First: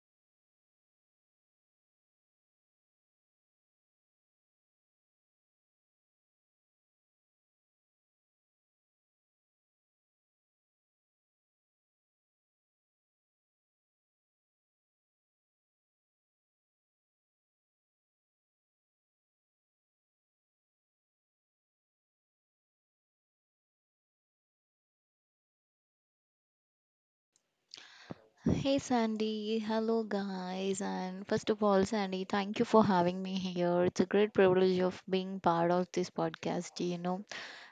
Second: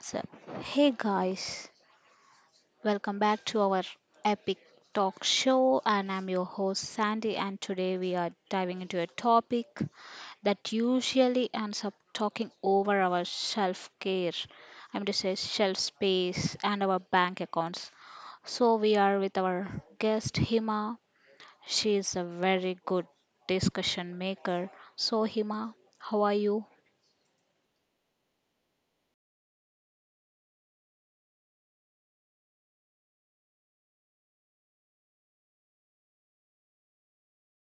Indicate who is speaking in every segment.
Speaker 1: So, hey guys, welcome back to our epic talk show, and I'm your host Sandy. And today we are diving into a topic that usually ends up talking over our self care, I'm to say shelf space, and our bank accounts. So, we are with our guest Hima. She is a very good discussion maker. So, Hima, how are you?
Speaker 2: Hey Sandy, hello guys, and first of all, Sandy, thank you for having me here. It's a great privilege of being part of this podcast.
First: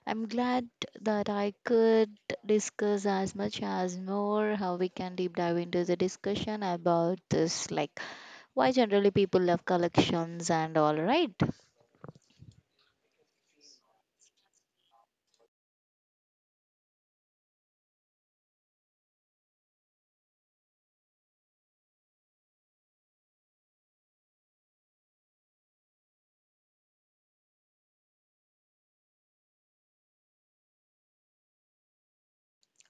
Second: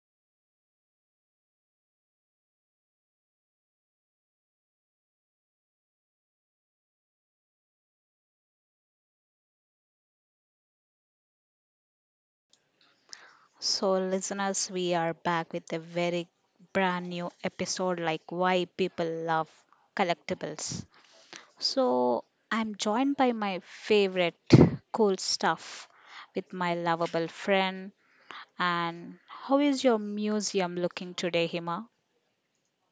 Speaker 2: I'm glad that I could discuss as much as more how we can deep dive into the discussion about this, like why generally people love collections and all, right?
Speaker 1: So, listeners, we are back with a very brand new episode like why people love collectibles. So, I'm joined by my favorite cool stuff with my lovable friend. And how is your museum looking today, Hima?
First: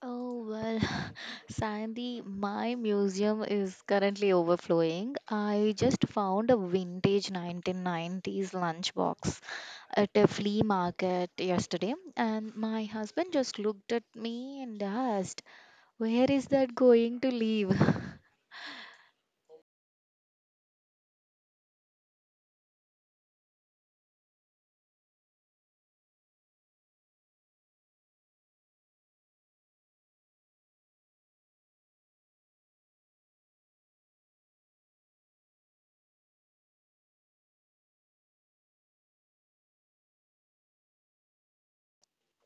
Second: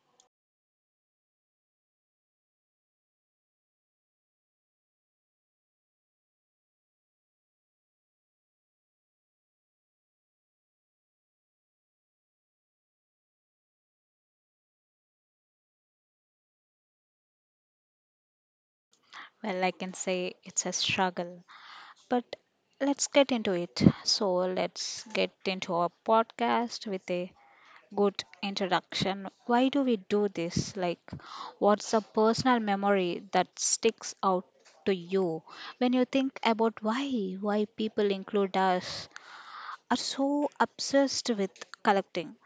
Speaker 2: Oh well, Sandy, my museum is currently overflowing. I just found a vintage 1990s lunchbox at a flea market yesterday, and my husband just looked at me and asked where is that going to leave.
Speaker 1: Well, I can say it's a struggle, but let's get into it. So, let's get into our podcast with a good introduction. Why do we do this? Like, what's a personal memory that sticks out to you when you think about why people include us are so obsessed with collecting?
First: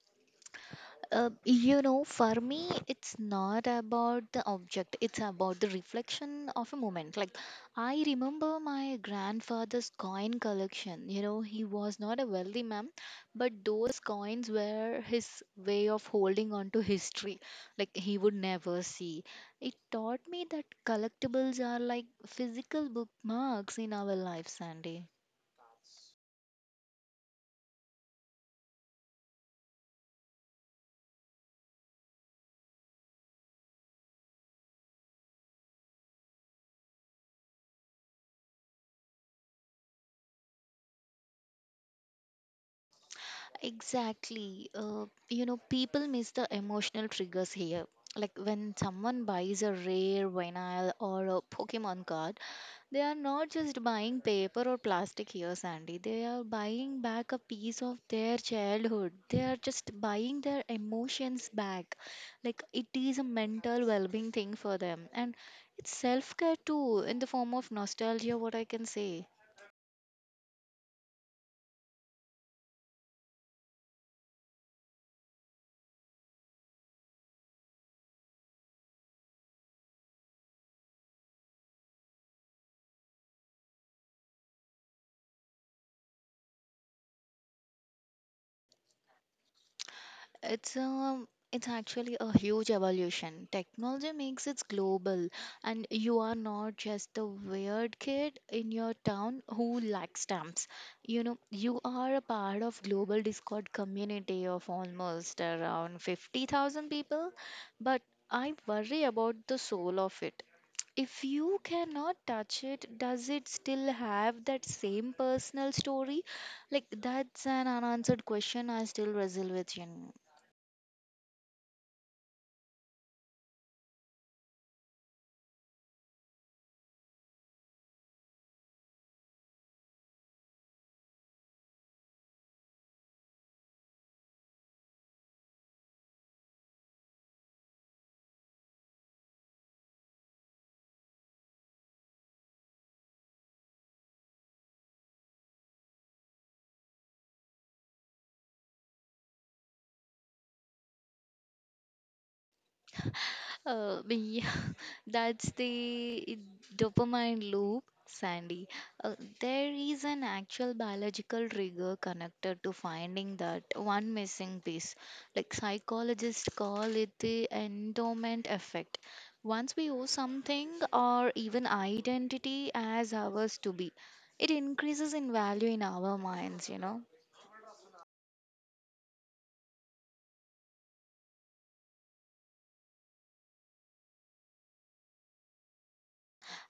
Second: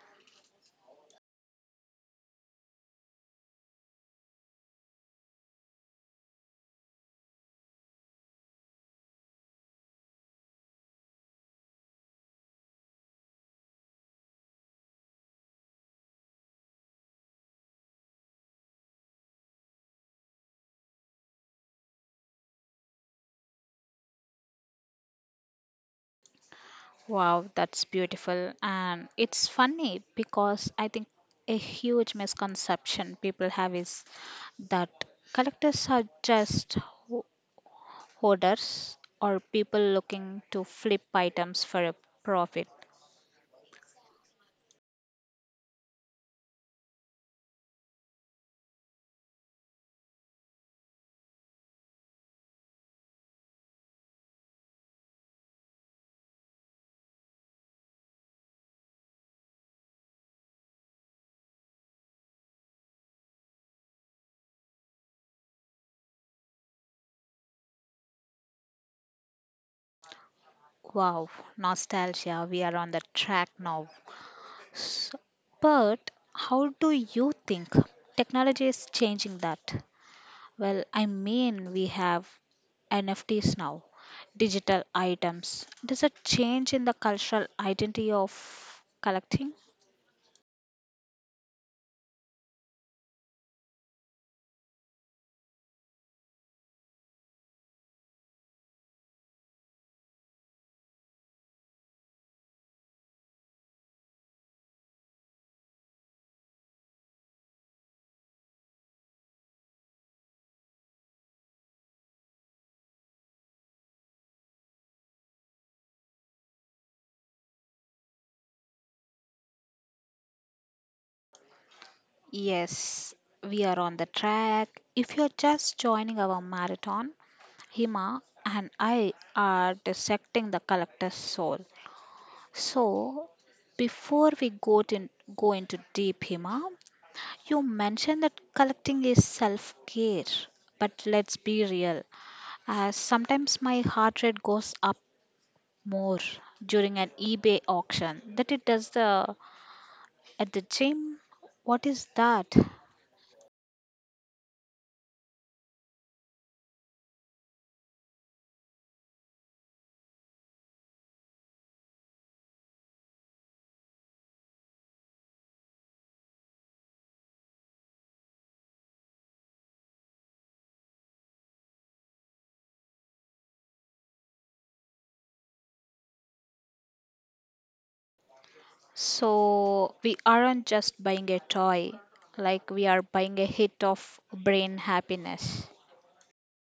Speaker 2: You know, for me, it's not about the object, it's about the reflection of a moment. Like, I remember my grandfather's coin collection. You know, he was not a wealthy man, but those coins were his way of holding on to history, like, he would never see. It taught me that collectibles are like physical bookmarks in our lives, Sandy.
Speaker 1: Wow, that's beautiful, and it's funny because I think a huge misconception people have is that collectors are just ho- hoarders or people looking to flip items for a profit.
Speaker 2: Exactly. You know, people miss the emotional triggers here. Like when someone buys a rare vinyl or a Pokemon card, they are not just buying paper or plastic here, Sandy. They are buying back a piece of their childhood. They are just buying their emotions back. Like it is a mental well being thing for them. And it's self care too, in the form of nostalgia, what I can say.
Speaker 1: Wow, nostalgia, we are on the track now. S- But how do you think technology is changing that? Well, I mean, we have NFTs now, digital items. Does it change in the cultural identity of collecting?
Speaker 2: It's actually a huge evolution. Technology makes it global, and you are not just the weird kid in your town who likes stamps. You know, you are a part of global Discord community of almost around 50,000 people, but I worry about the soul of it. If you cannot touch it, does it still have that same personal story? Like that's an unanswered question I still wrestle with, you know.
Speaker 1: Yes, we are on the track. If you're just joining our marathon, Hima and I are dissecting the collector's soul. So, before we go into deep, Hima, you mentioned that collecting is self-care, but let's be real. Sometimes my heart rate goes up more during an eBay auction that it does the at the gym. What is that?
Speaker 2: Yeah, that's the dopamine loop, Sandy. Uh, there is an actual biological trigger connected to finding that one missing piece. Like psychologists call it the endowment effect. Once we owe something or even identity as ours to be, it increases in value in our minds, you know.
Speaker 1: So we aren't just buying a toy, like we are buying a hit of brain happiness.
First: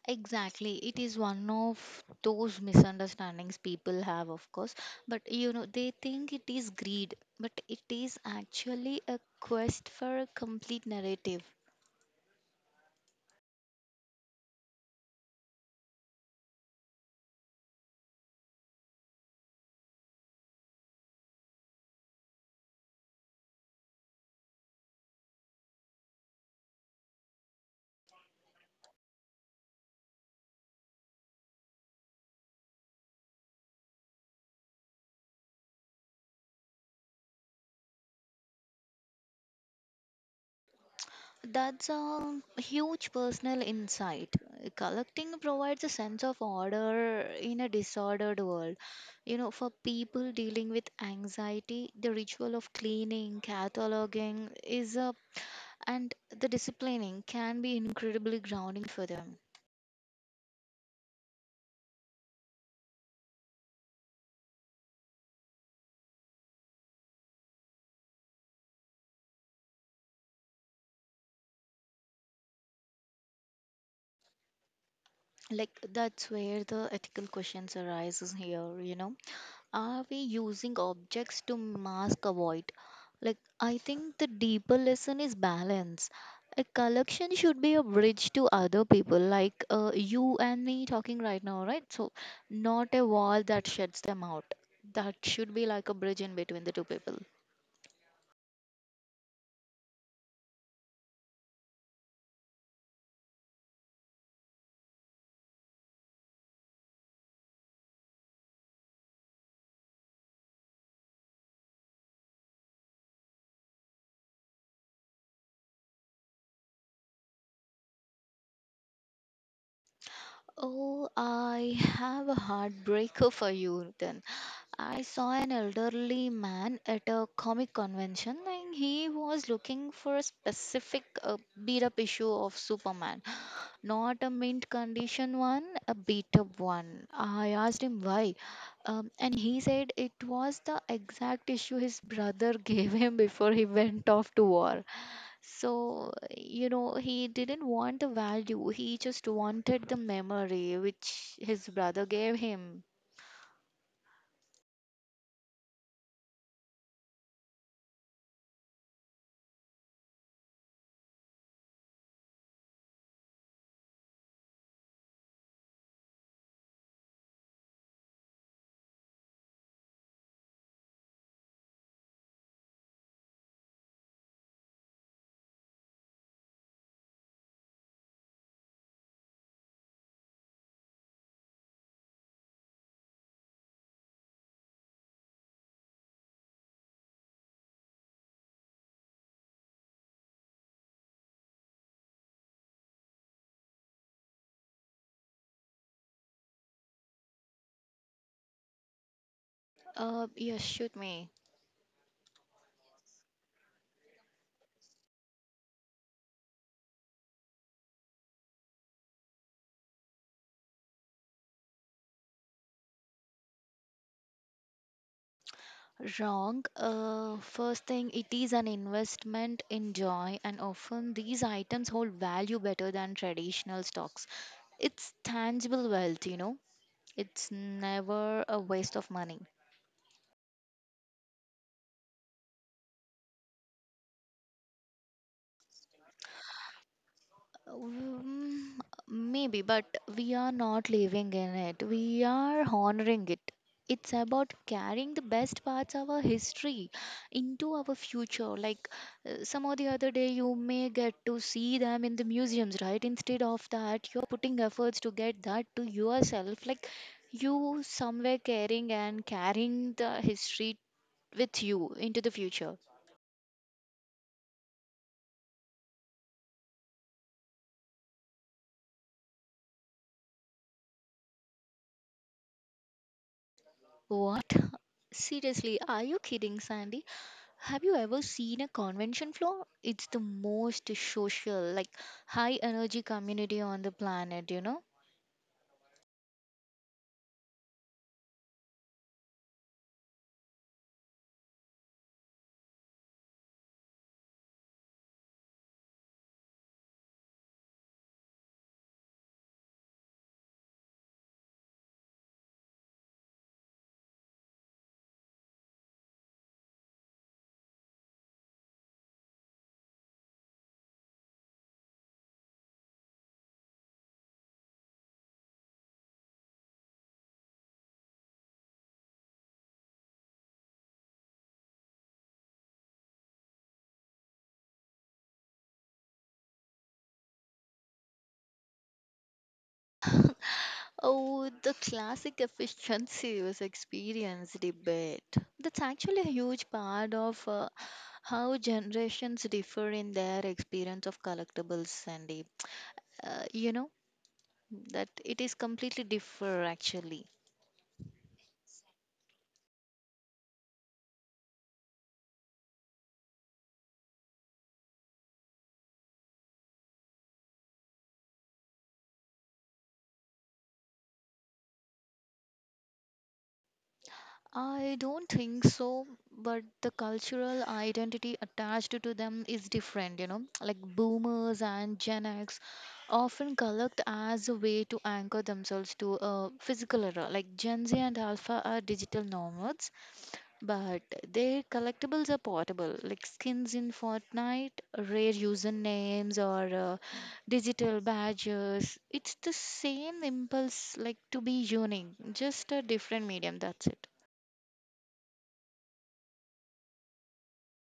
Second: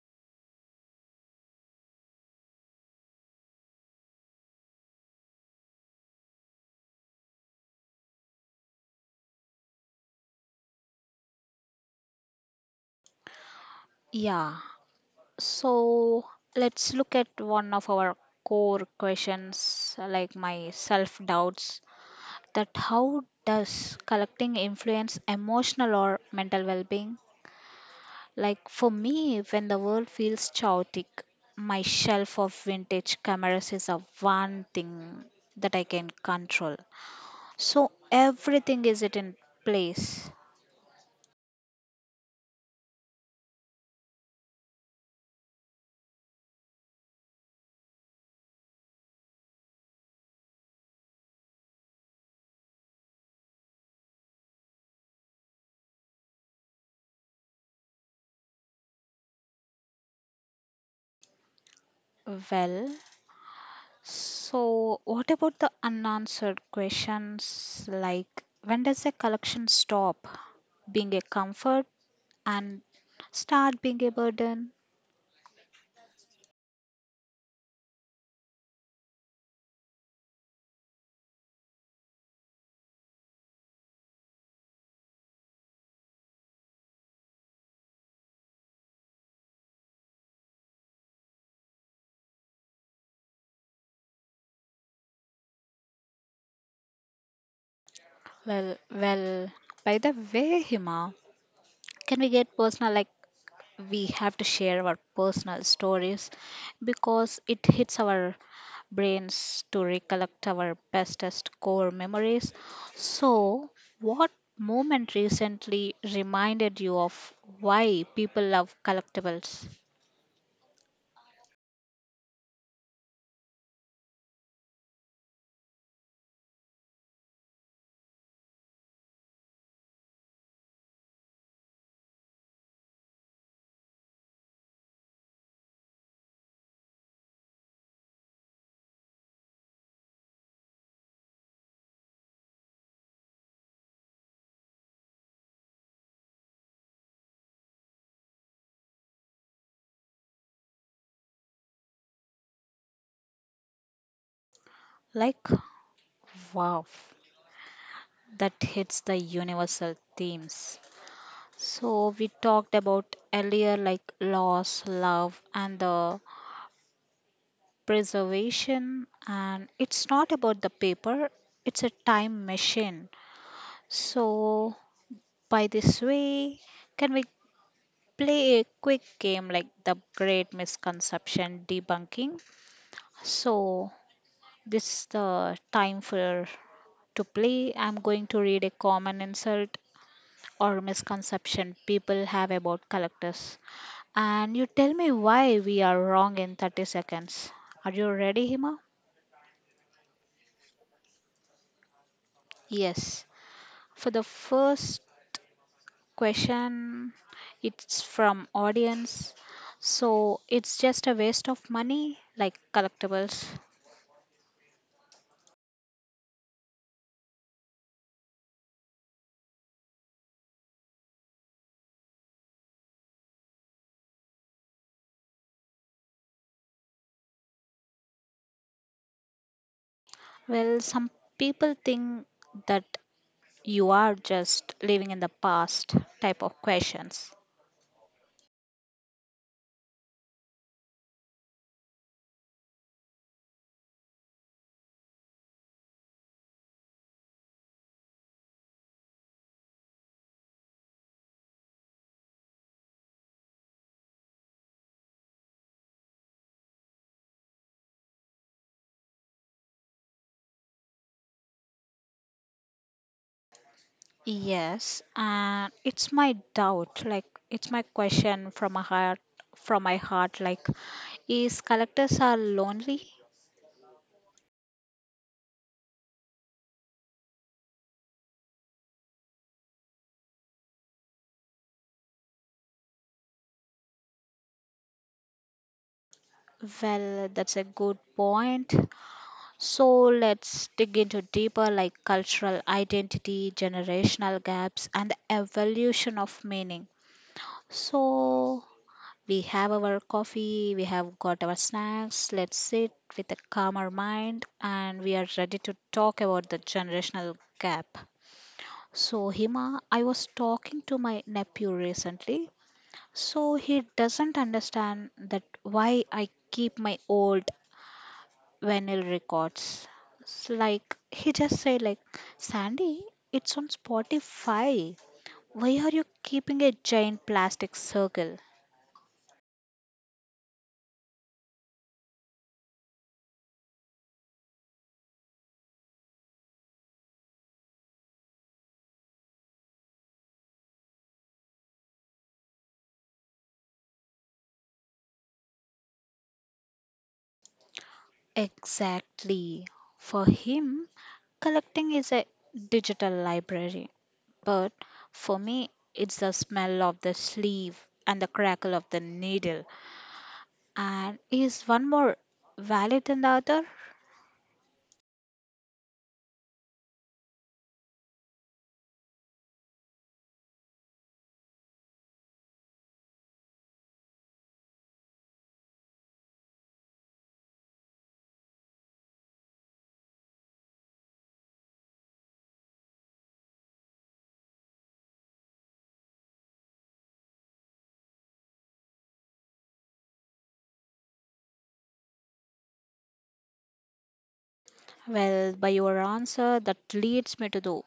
Speaker 2: Exactly. It is one of those misunderstandings people have, of course. But you know, they think it is greed, but it is actually a quest for a complete narrative.
Speaker 1: Yeah, so let's look at one of our core questions, like my self doubts. That how does collecting influence emotional or mental well being? Like for me, when the world feels chaotic, my shelf of vintage cameras is a one thing that I can control. So everything is it in place.
Speaker 2: That's a huge personal insight. Collecting provides a sense of order in a disordered world. You know, for people dealing with anxiety, the ritual of cleaning, cataloging is a and the disciplining can be incredibly grounding for them.
Speaker 1: Well, so, what about the unanswered questions like when does a collection stop being a comfort and start being a burden?
Speaker 2: Like that's where the ethical questions arises here, you know, are we using objects to mask a void, like I think the deeper lesson is balance. A collection should be a bridge to other people, like you and me talking right now, right? So not a wall that shuts them out. That should be like a bridge in between the two people.
Speaker 1: Well, by the way, Hima, can we get personal like we have to share our personal stories because it hits our brains to recollect our bestest core memories. So, what moment recently reminded you of why people love collectibles?
Speaker 2: Oh, I have a heartbreaker for you then. I saw an elderly man at a comic convention and he was looking for a specific beat up issue of Superman. Not a mint condition one, a beat up one. I asked him why, and he said it was the exact issue his brother gave him before he went off to war. So, you know, he didn't want the value, he just wanted the memory which his brother gave him.
Speaker 1: Like, wow, that hits the universal themes. So, we talked about earlier like loss, love, and the preservation, and it's not about the paper, it's a time machine. So, by this way, can we play a quick game like the great misconception debunking? So, this is the time for to play. I'm going to read a common insult or misconception people have about collectors and you tell me why we are wrong in 30 seconds. Are you ready, Hima?
Speaker 2: Yeah, shoot me.
Speaker 1: Yes. For the first question, it's from audience. So it's just a waste of money, like collectibles.
Speaker 2: Wrong. First thing, it is an investment in joy, and often these items hold value better than traditional stocks. It's tangible wealth, you know, it's never a waste of money.
Speaker 1: Well, some people think that you are just living in the past type of questions.
Speaker 2: Um, Maybe, but we are not living in it. We are honoring it. It's about carrying the best parts of our history into our future. Like some or the other day, you may get to see them in the museums, right? Instead of that, you're putting efforts to get that to yourself. Like you somewhere caring and carrying the history with you into the future.
Speaker 1: Yes, and it's my doubt, like it's my question from my heart, like is collectors are lonely?
Speaker 2: What? Seriously, are you kidding, Sandy? Have you ever seen a convention floor? It's the most social, like high energy community on the planet, you know?
Speaker 1: Well, that's a good point. So let's dig into deeper like cultural identity, generational gaps, and the evolution of meaning. So we have our coffee, we have got our snacks. Let's sit with a calmer mind and we are ready to talk about the generational gap. So, Hima, I was talking to my nephew recently. So, he doesn't understand that why I keep my old vinyl records. It's like he just said, like Sandy, it's on Spotify. Why are you keeping a giant plastic circle?
Speaker 2: Oh, the classic efficiency was experience debate. That's actually a huge part of how generations differ in their experience of collectibles, Sandeep. You know, that it is completely differ actually.
Speaker 1: Exactly. For him, collecting is a digital library, but for me, it's the smell of the sleeve and the crackle of the needle. And is one more valid than the other?
Speaker 2: I don't think so, but the cultural identity attached to them is different, you know. Like boomers and Gen X often collect as a way to anchor themselves to a physical era. Like Gen Z and Alpha are digital nomads, but their collectibles are portable, like skins in Fortnite, rare usernames, or digital badges. It's the same impulse, like to be unique, just a different medium. That's it.
Speaker 1: Well, by your answer, that leads me to the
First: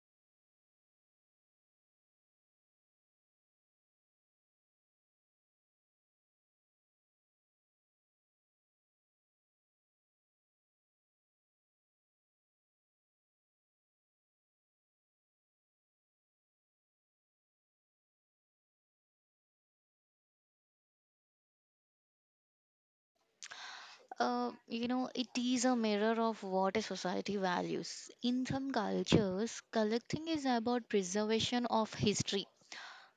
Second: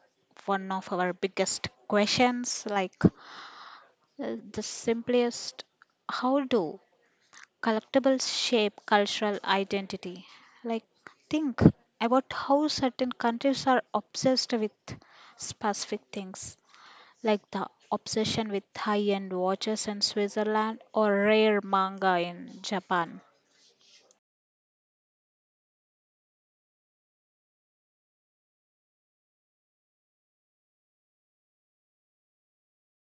Speaker 1: one of our biggest questions, like the simplest: how do collectibles shape cultural identity? Like, think about how certain countries are obsessed with specific things, like the obsession with high-end watches in Switzerland or rare manga in Japan.
Speaker 2: You know, it is a mirror of what a society values. In some cultures, collecting is about preservation of history,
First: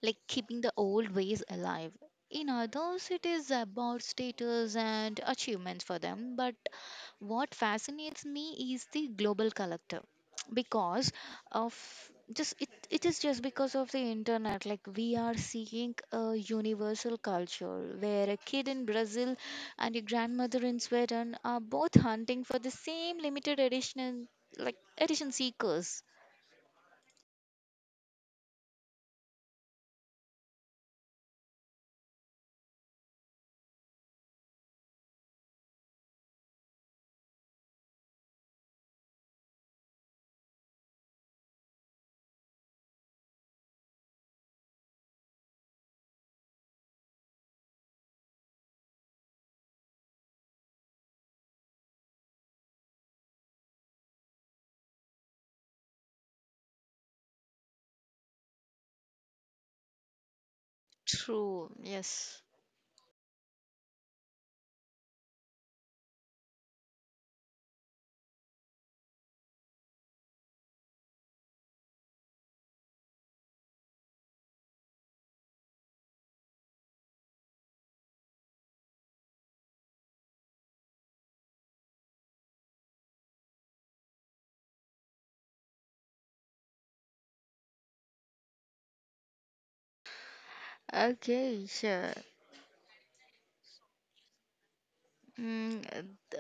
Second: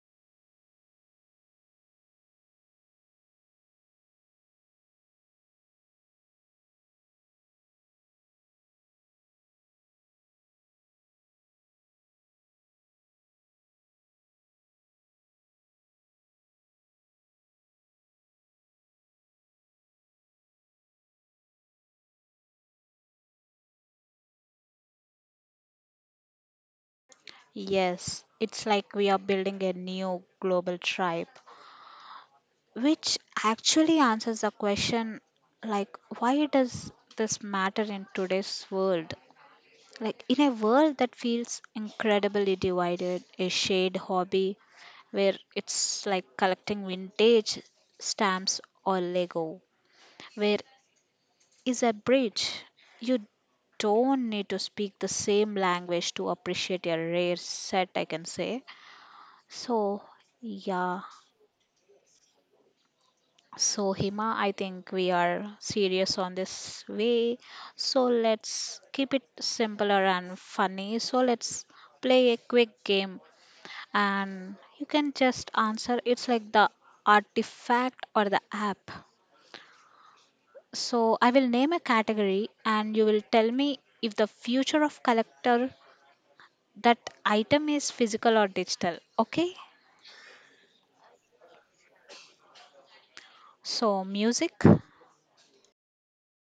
Speaker 2: like keeping the old ways alive. In others, it is about status and achievements for them. But what fascinates me is the global collective because of just it, is just because of the internet, like we are seeing a universal culture where a kid in Brazil and a grandmother in Sweden are both hunting for the same limited edition, like edition seekers.
Speaker 1: Yes, it's like we are building a new global tribe, which actually answers the question, like why does this matter in today's world? Like in a world that feels incredibly divided, a shade hobby where it's like collecting vintage stamps or lego, where is a bridge. You don't need to speak the same language to appreciate a rare set, I can say. So yeah.
Speaker 2: True, yes.
Speaker 1: So, Hima, I think we are serious on this way. So, let's keep it simpler and funny. So, let's play a quick game and you can just answer. It's like the artifact or the app. So, I will name a category and you will tell me if the future of collector that item is physical or digital. Okay?
Speaker 2: Okay, sure.
Speaker 1: So, music.
Speaker 2: Mm, uh, the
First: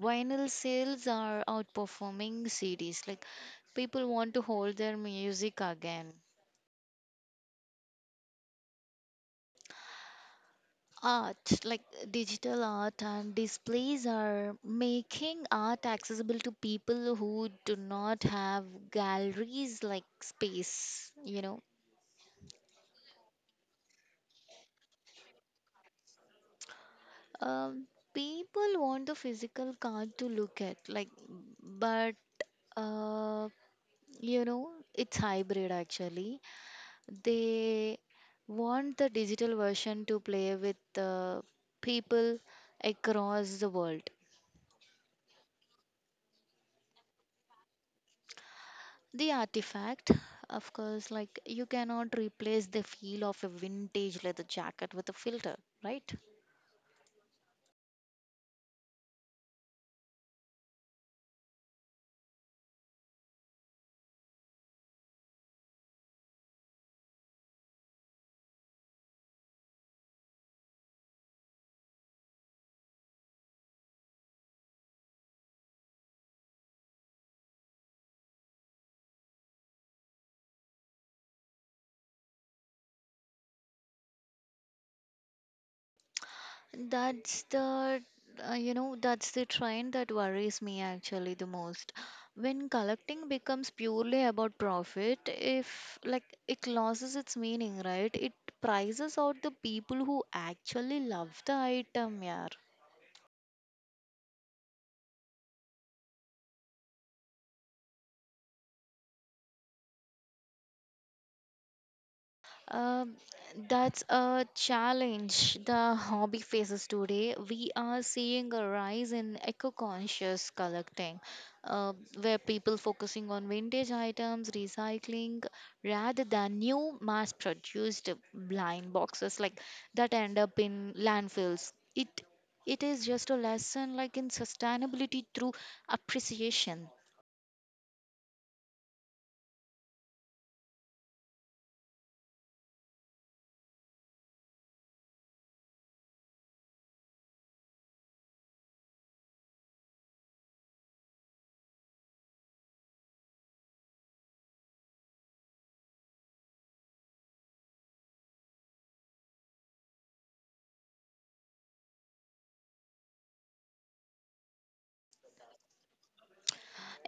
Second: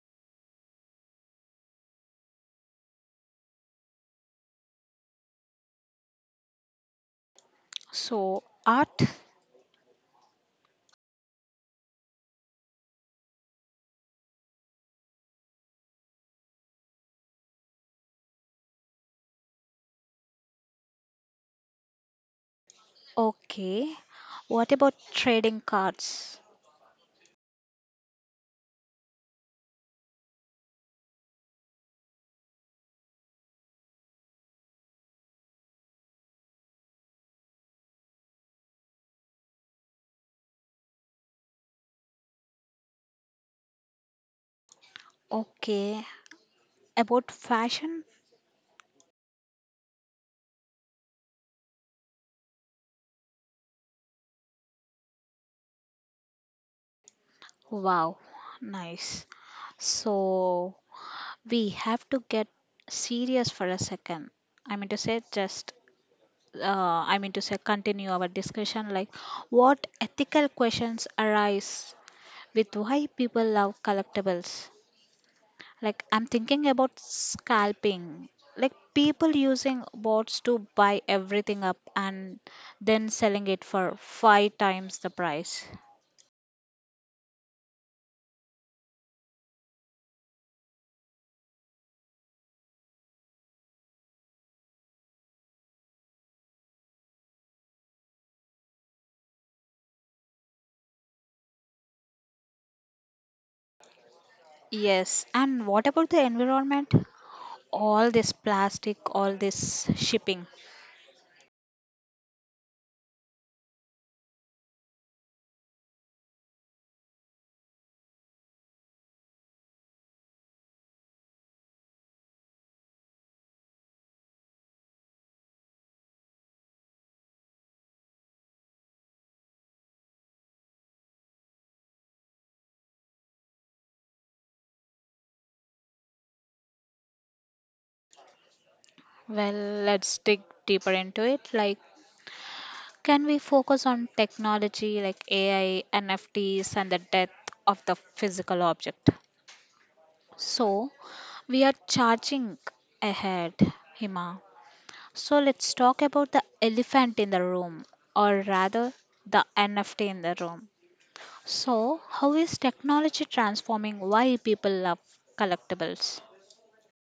Speaker 2: vinyl sales are outperforming CDs. Like people want to hold their music again.
Speaker 1: So, art.
Speaker 2: Art, like digital art and displays, are making art accessible to people who do not have galleries like space, you know.
Speaker 1: Okay. What about trading cards?
Speaker 2: Um, People want the physical card to look at, like, but uh, you know, it's hybrid actually. They want the digital version to play with the people across the world.
Speaker 1: Okay. About fashion?
Speaker 2: The artifact, of course, like you cannot replace the feel of a vintage leather jacket with a filter, right?
Speaker 1: Wow. Nice. So we have to get serious for a second. I mean to say, just, uh, I mean to say, continue our discussion like what ethical questions arise with why people love collectibles. Like I'm thinking about scalping. Like people using bots to buy everything up and then selling it for five times the price.
Speaker 2: That's the You know that's the trend that worries me actually the most. When collecting becomes purely about profit, if like it loses its meaning, right? It prices out the people who actually love the item, yeah.
Speaker 1: Yes, and what about the environment? All this plastic, all this shipping.
Speaker 2: Um, that's a challenge the hobby faces today. We are seeing a rise in eco-conscious collecting, uh, where people focusing on vintage items, recycling, rather than new mass-produced blind boxes like that end up in landfills. It is just a lesson like in sustainability through appreciation.
Speaker 1: Well, let's dig deeper into it. Like, can we focus on technology like AI, NFTs, and the death of the physical object? So, we are charging ahead, Hima. So let's talk about the elephant in the room, or rather, the NFT in the room. So, how is technology transforming why people love collectibles?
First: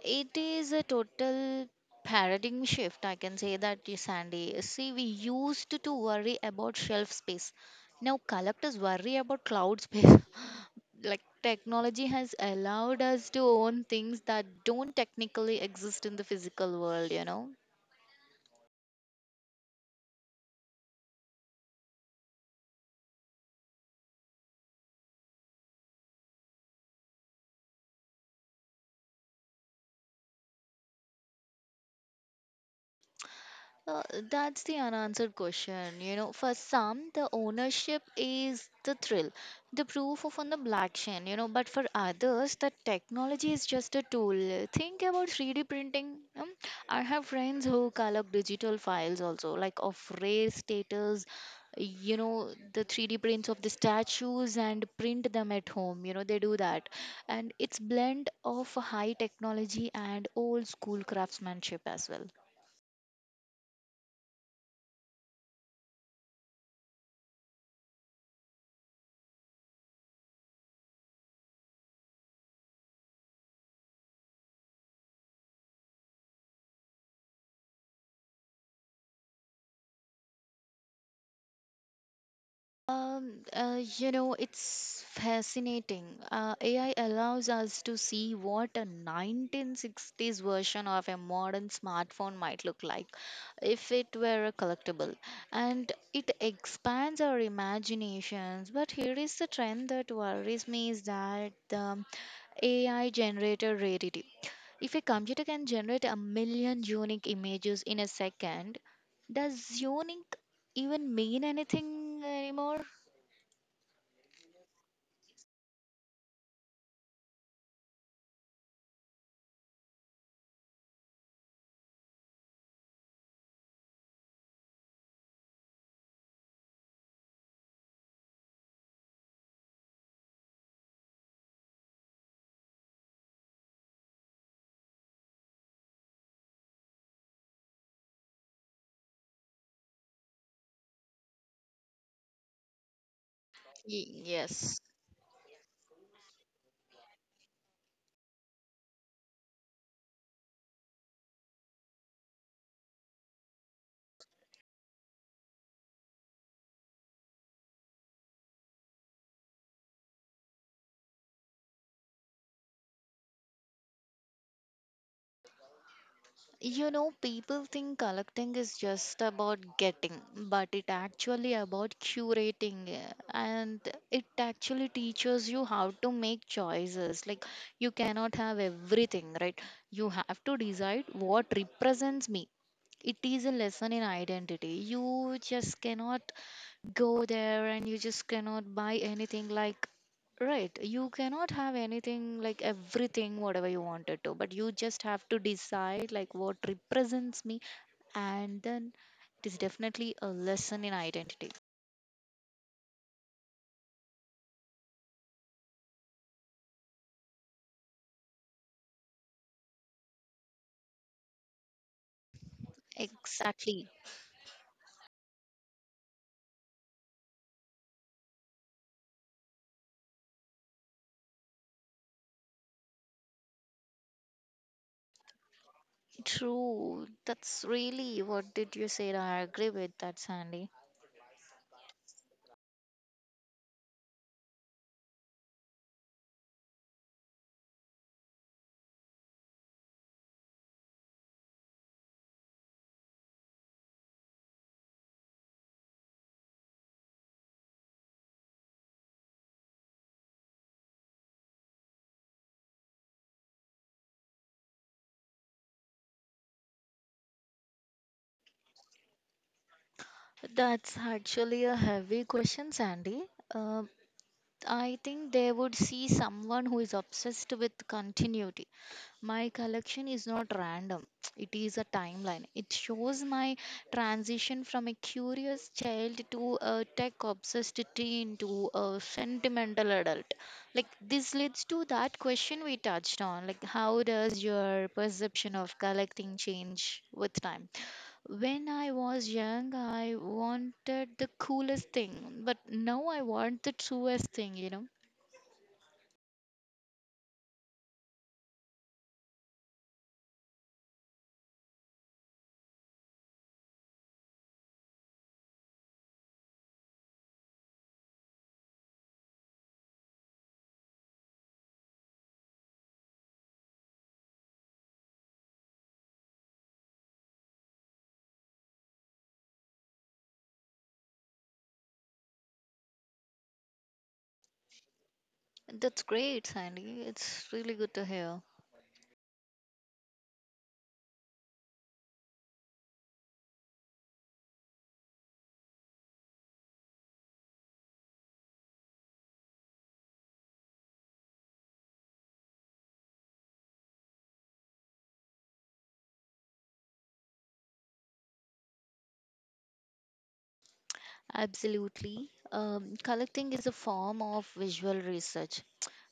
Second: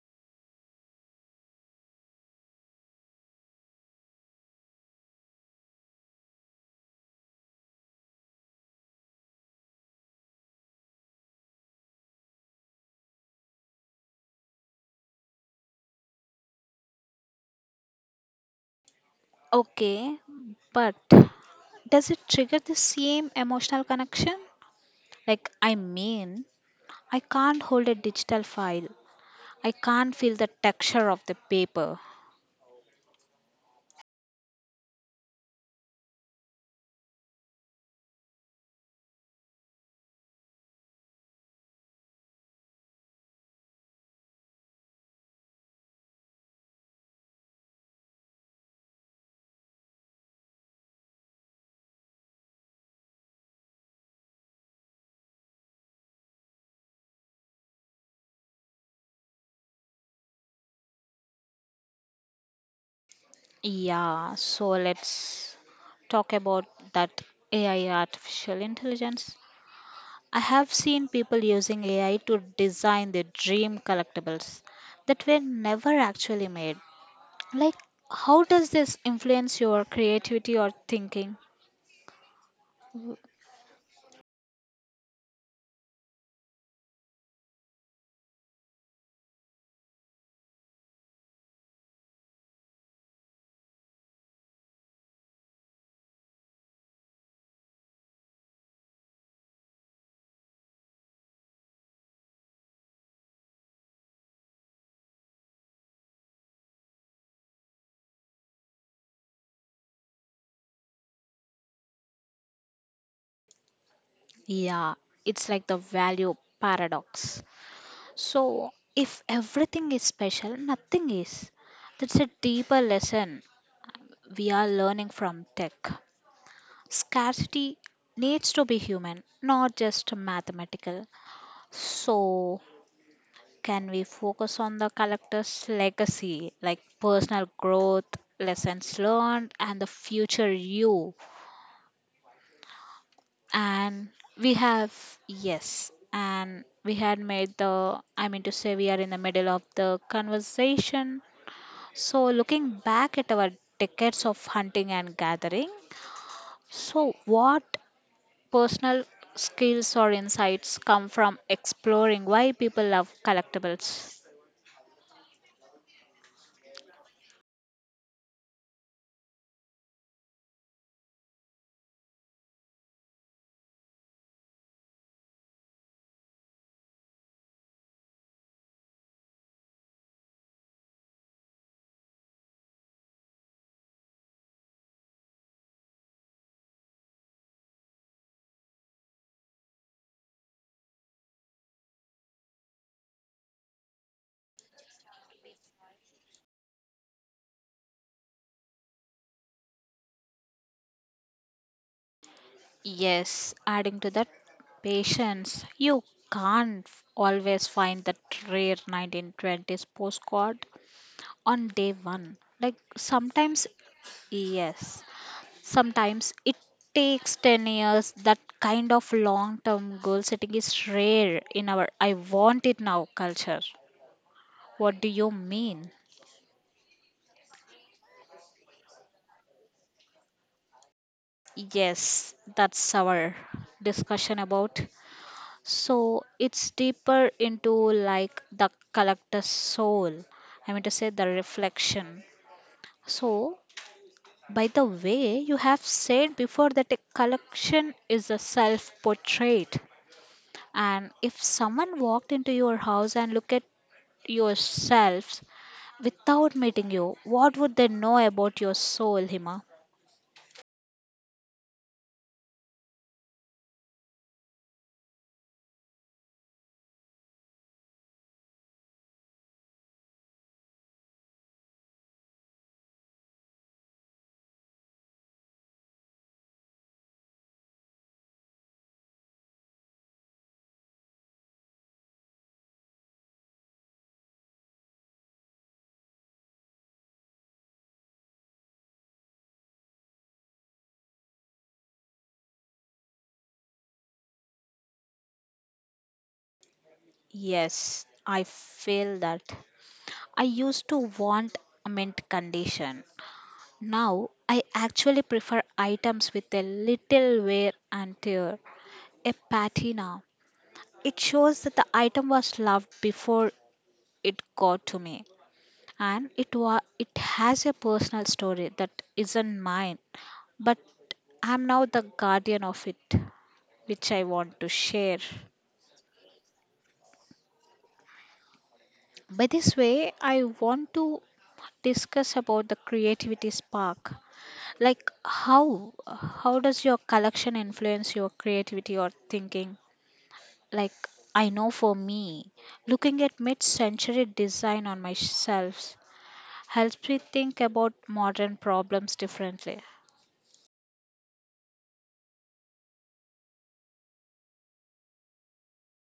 Speaker 2: It is a total paradigm shift, I can say that, Sandy. See, we used to worry about shelf space. Now, collectors worry about cloud space. Like, technology has allowed us to own things that don't technically exist in the physical world, you know?
Speaker 1: Okay, but does it trigger the same emotional connection? Like, I mean, I can't hold a digital file, I can't feel the texture of the paper.
Speaker 2: Uh, that's the unanswered question. You know, for some, the ownership is the thrill, the proof of on the black chain, you know, but for others, the technology is just a tool. Think about 3D printing. I have friends who collect digital files also, like of race status, you know, the 3D prints of the statues and print them at home. You know, they do that. And it's blend of high technology and old school craftsmanship as well.
Speaker 1: Yeah, so let's talk about that AI artificial intelligence. I have seen people using AI to design their dream collectibles that were never actually made. Like, how does this influence your creativity or thinking?
Speaker 2: You know, it's fascinating. AI allows us to see what a 1960s version of a modern smartphone might look like if it were a collectible. And it expands our imaginations. But here is the trend that worries me is that the AI generator rarity. If a computer can generate a million unique images in a second, does unique even mean anything anymore?
Speaker 1: Yeah, it's like the value paradox. So, if everything is special, nothing is. That's a deeper lesson we are learning from tech. Scarcity needs to be human, not just mathematical. So, can we focus on the collector's legacy, like personal growth, lessons learned, and the future you? And we
Speaker 2: Yes.
Speaker 1: have, yes, and we had made the, I mean to say, we are in the middle of the conversation. So, looking back at our decades of hunting and gathering, so what personal skills or insights come from exploring why people love collectibles?
Speaker 2: You know, people think collecting is just about getting, but it actually about curating, and it actually teaches you how to make choices. Like you cannot have everything, right? You have to decide what represents me. It is a lesson in identity. You just cannot go there and you just cannot buy anything, like, right, you cannot have anything like everything whatever you wanted to, but you just have to decide like what represents me, and then it is definitely a lesson in identity.
Speaker 1: Yes, adding to that patience, you can't always find that rare 1920s postcard on day one. Like sometimes,
Speaker 2: Exactly.
Speaker 1: yes, sometimes it takes 10 years. That kind of long term goal setting is rare in our I want it now culture. What do you mean?
Speaker 2: True, that's really what did you say, I agree with that, Sandy.
Speaker 1: Yes, that's our discussion about. So it's deeper into like the collector's soul. I mean to say the reflection. So by the way, you have said before that a collection is a self portrait. And if someone walked into your house and looked at yourselves without meeting you, what would they know about your soul, Hima?
Speaker 2: That's actually a heavy question, Sandy. Uh, I think they would see someone who is obsessed with continuity. My collection is not random, it is a timeline. It shows my transition from a curious child to a tech obsessed teen to a sentimental adult. Like, this leads to that question we touched on like, how does your perception of collecting change with time? When I was young, I wanted the coolest thing, but now I want the truest thing, you know.
Speaker 1: Yes, I feel that. I used to want a mint condition. Now, I actually prefer items with a little wear and tear, a patina. It shows that the item was loved before it got to me, and it has a personal story that isn't mine, but I'm now the guardian of it, which I want to share.
Speaker 2: That's great, Sandy. It's really good to hear.
Speaker 1: By this way, I want to discuss about the creativity spark. Like how does your collection influence your creativity or thinking? Like I know for me, looking at mid-century design on my shelves helps me think about modern problems differently.
Speaker 2: Absolutely. Collecting is a form of visual research.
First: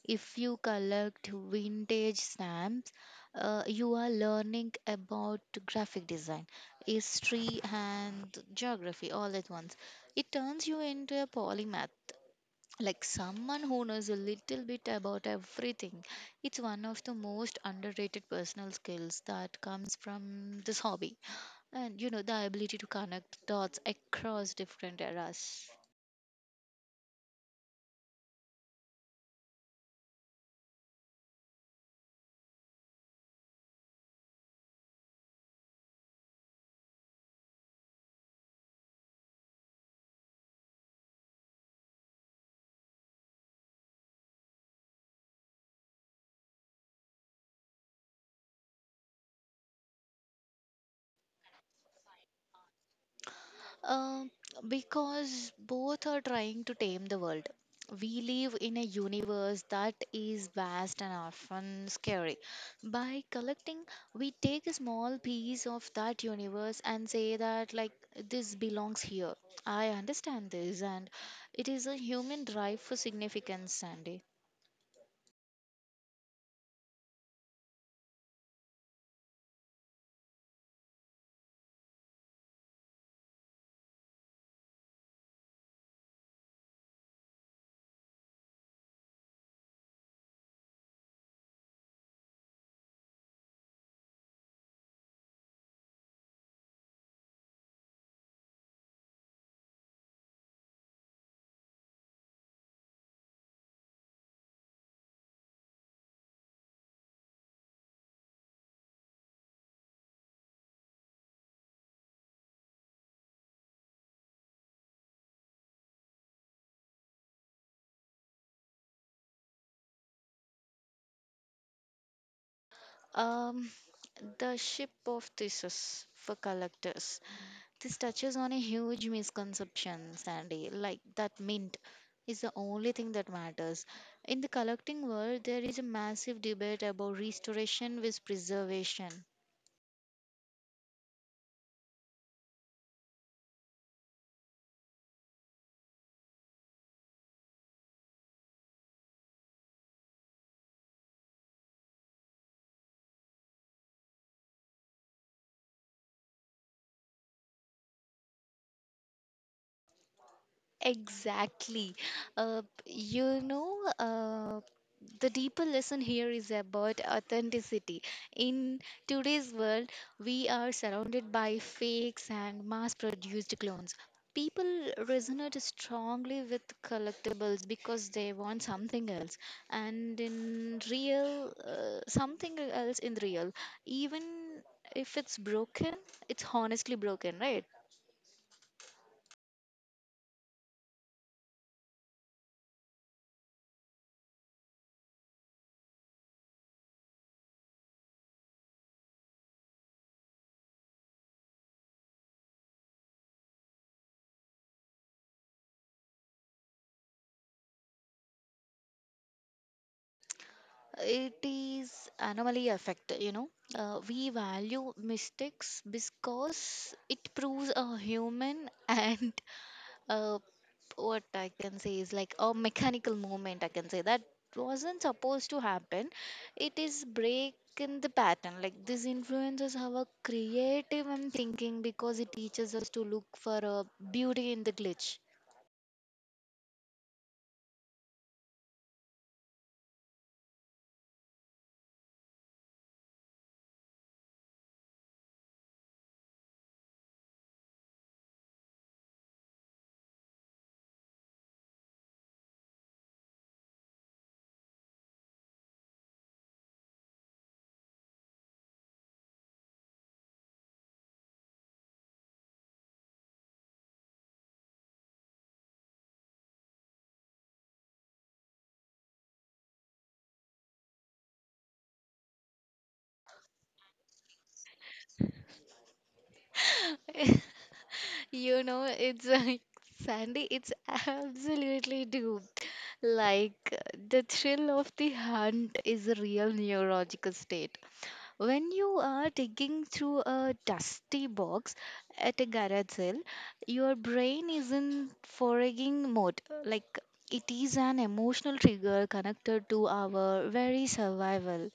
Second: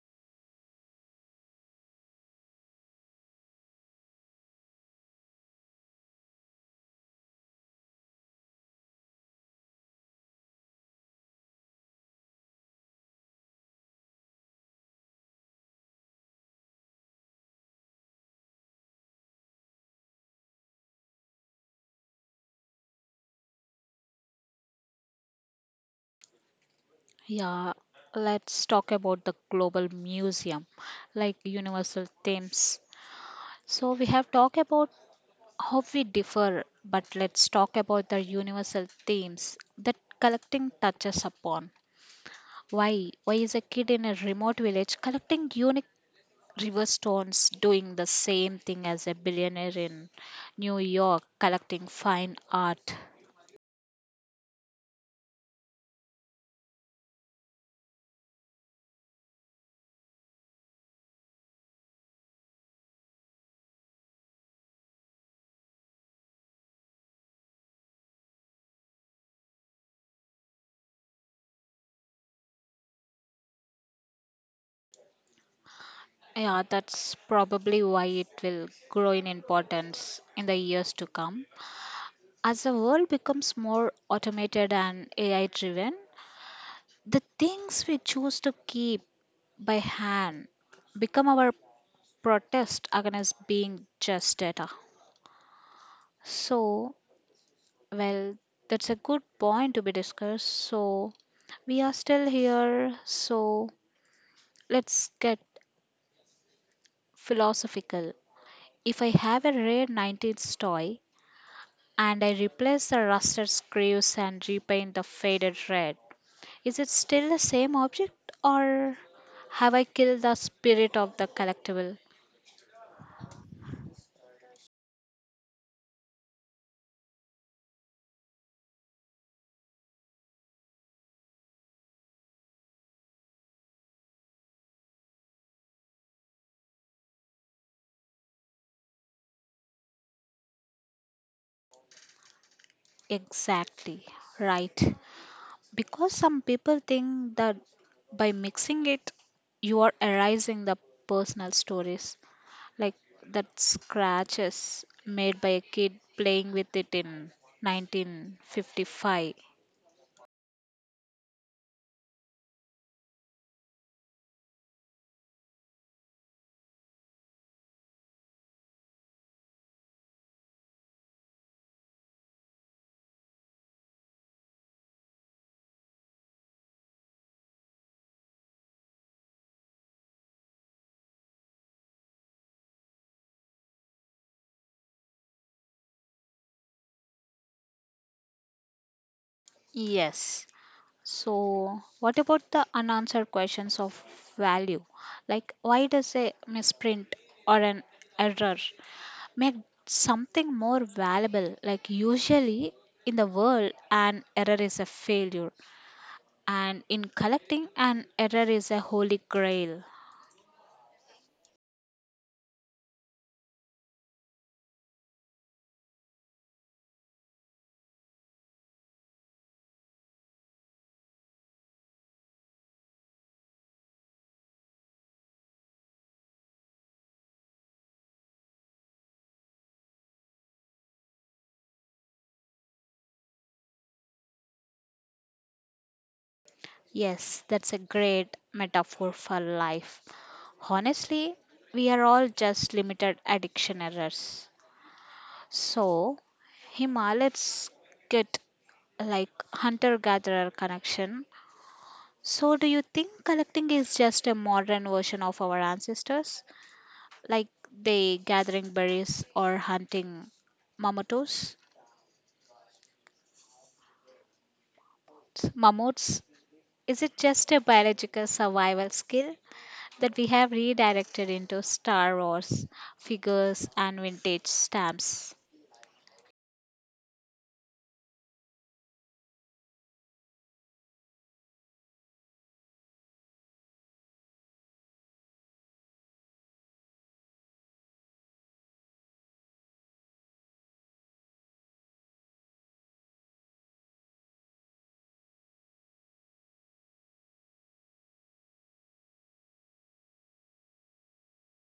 Speaker 2: If you collect vintage stamps, you are learning about graphic design, history, and geography all at once. It turns you into a polymath, like someone who knows a little bit about everything. It's one of the most underrated personal skills that comes from this hobby, and you know, the ability to connect dots across different eras.
Speaker 1: Yeah, let's talk about the global museum, like universal themes. So we have talked about how we differ, but let's talk about the universal themes that collecting touches upon. Why? Why is a kid in a remote village collecting unique river stones doing the same thing as a billionaire in New York collecting fine art?
Speaker 2: Uh, because both are trying to tame the world. We live in a universe that is vast and often scary. By collecting, we take a small piece of that universe and say that, like, this belongs here. I understand this, and it is a human drive for significance, Sandy.
Speaker 1: Yeah, that's probably why it will grow in importance in the years to come. As the world becomes more automated and AI driven, the things we choose to keep by hand become our protest against being just data. So, well, that's a good point to be discussed. So, we are still here, so let's get philosophical. If I have a rare 19th toy and I replace the rusted screws and repaint the faded red, is it still the same object or have I killed the spirit of the collectible?
Speaker 2: Um, the ship of thesis for collectors. This touches on a huge misconception, Sandy, like that mint is the only thing that matters. In the collecting world, there is a massive debate about restoration with preservation.
Speaker 1: Exactly, right. Because some people think that by mixing it, you are erasing the personal stories, like that scratches made by a kid playing with it in 1955.
Speaker 2: Exactly. Uh, you know, uh, the deeper lesson here is about authenticity. In today's world, we are surrounded by fakes and mass produced clones. People resonate strongly with collectibles because they want something else, and in real, something else in real, even if it's broken, it's honestly broken, right?
Speaker 1: Yes, so what about the unanswered questions of value, like why does a misprint or an error make something more valuable? Like usually in the world an error is a failure, and in collecting an error is a holy grail.
Speaker 2: It is anomaly effect, you know. We value mistakes because it proves a human and uh, what I can say is like a mechanical moment. I can say that wasn't supposed to happen. It is break in the pattern. Like this influences our creative and thinking because it teaches us to look for a beauty in the glitch.
Speaker 1: Yes, that's a great metaphor for life. Honestly, we are all just limited addiction errors. So, Hima, let's get like hunter gatherer connection. So, do you think collecting is just a modern version of our ancestors? Like they gathering berries or hunting mammoths? Mammoths? Is it just a biological survival skill? That we have redirected into Star Wars figures and vintage stamps.
Speaker 2: You know, it's like, Sandy, it's absolutely true. Like, the thrill of the hunt is a real neurological state. When you are digging through a dusty box at a garage sale, your brain is in foraging mode. Like, it is an emotional trigger connected to our very survival.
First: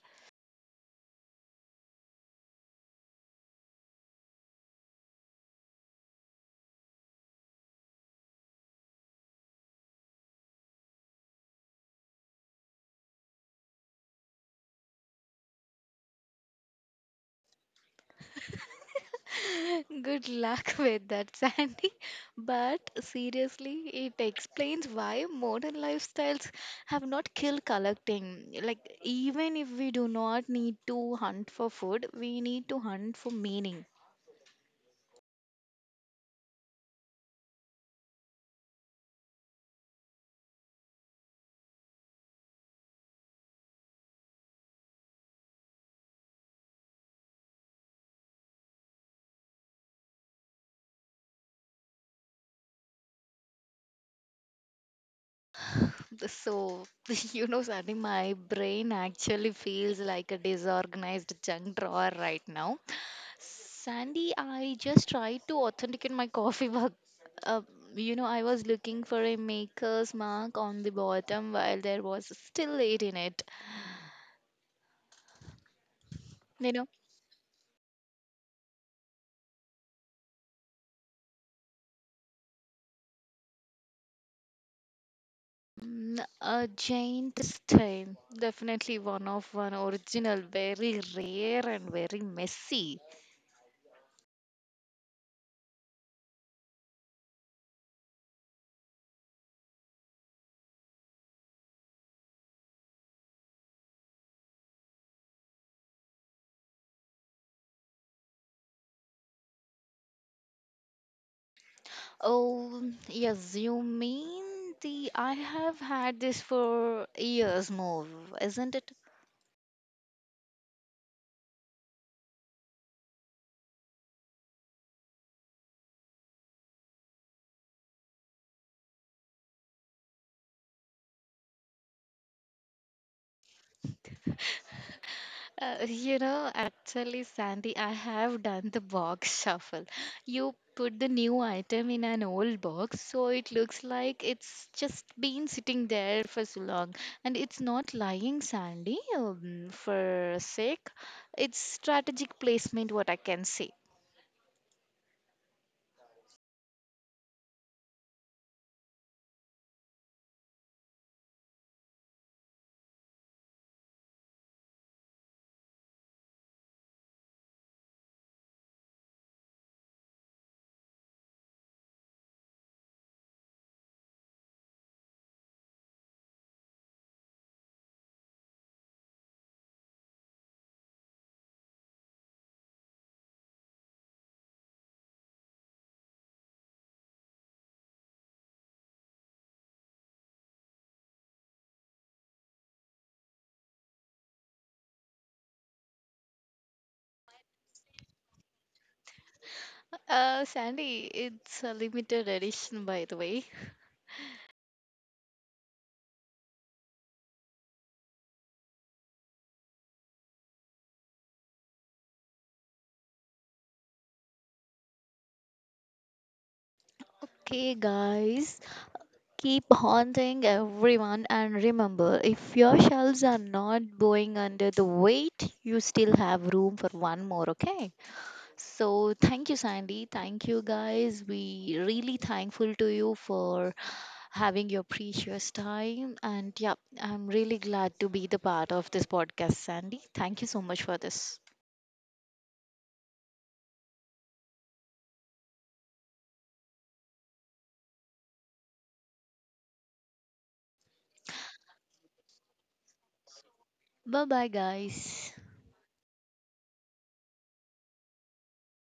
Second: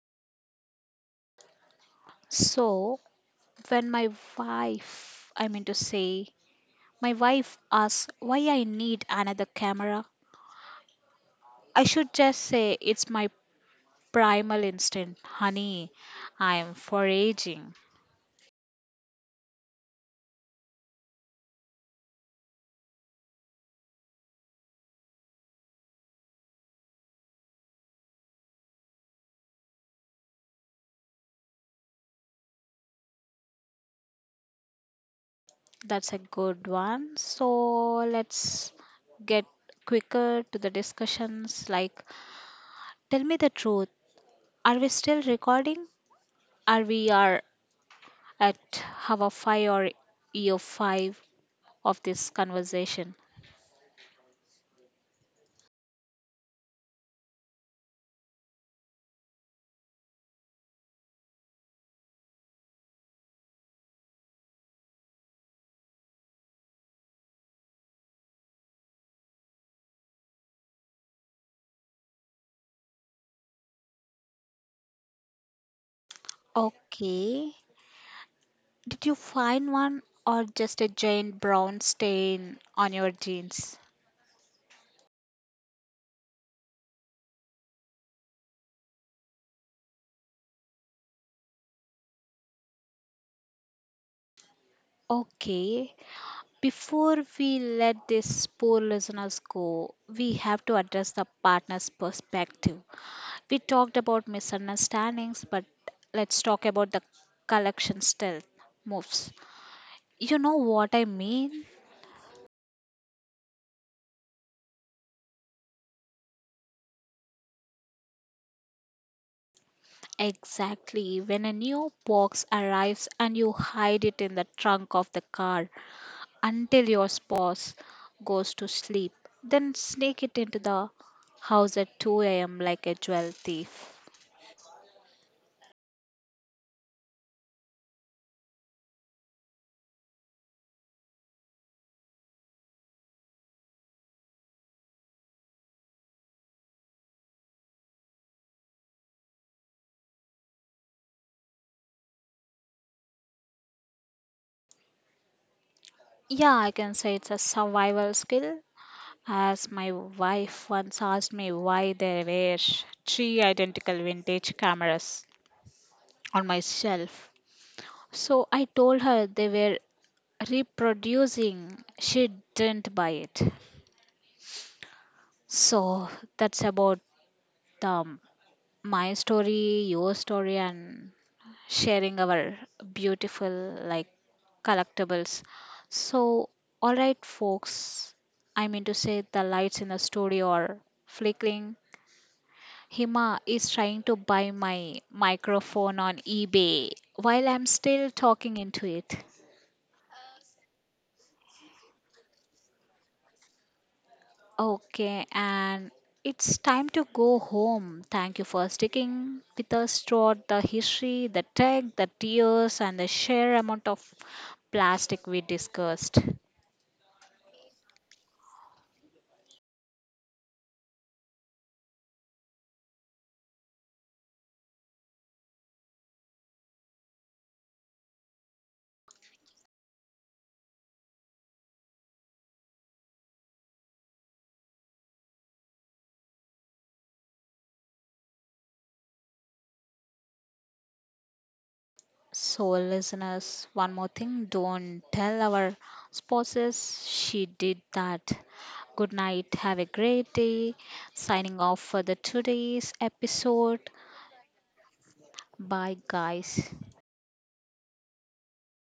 Speaker 1: So, when my wife, I mean to say, my wife asks why I need another camera, I should just say it's my primal instinct, honey, I'm foraging.
Speaker 2: Good luck with that, Sandy. But seriously, it explains why modern lifestyles have not killed collecting. Like, even if we do not need to hunt for food, we need to hunt for meaning.
Speaker 1: That's a good one. So, let's get quicker to the discussions like tell me the truth. Are we still recording? Are we are at hour 5 or year 5 of this conversation?
Speaker 2: So, you know, Sandy, my brain actually feels like a disorganized junk drawer right now. Sandy, I just tried to authenticate my coffee mug. Uh, you know, I was looking for a maker's mark on the bottom while there was still late in it. You know,
Speaker 1: Okay. Did you find one or just a giant brown stain on your jeans?
Speaker 2: a giant stain. Definitely one of one original, very rare and very messy.
Speaker 1: Okay. Before we let these poor listeners go, we have to address the partner's perspective. We talked about misunderstandings, but let's talk about the collection stealth moves. You know what I mean?
Speaker 2: Oh, yes, you mean the I have had this for years more, isn't it?
Speaker 1: Exactly. When a new box arrives and you hide it in the trunk of the car until your spouse goes to sleep, then sneak it into the house at 2 a.m. like a jewel thief.
Speaker 2: You know, actually, Sandy, I have done the box shuffle. You put the new item in an old box, so it looks like it's just been sitting there for so long. And it's not lying, Sandy, for sake. It's strategic placement, what I can say.
Speaker 1: Yeah, I can say it's a survival skill. As my wife once asked me why there were three identical vintage cameras on my shelf. So I told her they were reproducing. She didn't buy it. So that's about um, my story, your story, and sharing our beautiful like collectibles. So, all right, folks. I mean to say the lights in the studio are flickering. Hima is trying to buy my microphone on eBay while I'm still talking into it.
Speaker 2: Sandy, it's a limited edition, by the way.
Speaker 1: Okay, and it's time to go home. Thank you for sticking with us throughout the history, the tech, the tears, and the sheer amount of plastic we discussed.
Speaker 2: Okay, guys. Keep haunting everyone and remember if your shelves are not going under the weight, you still have room for one more, okay? So thank you, Sandy. Thank you guys. We really thankful to you for having your precious time. And yeah, I'm really glad to be the part of this podcast, Sandy. Thank you so much for this.
Speaker 1: So, listeners, one more thing don't tell our spouses she did that. Good night, have a great day. Signing off for the today's episode.
Speaker 2: Bye bye guys.
Speaker 1: Bye, guys.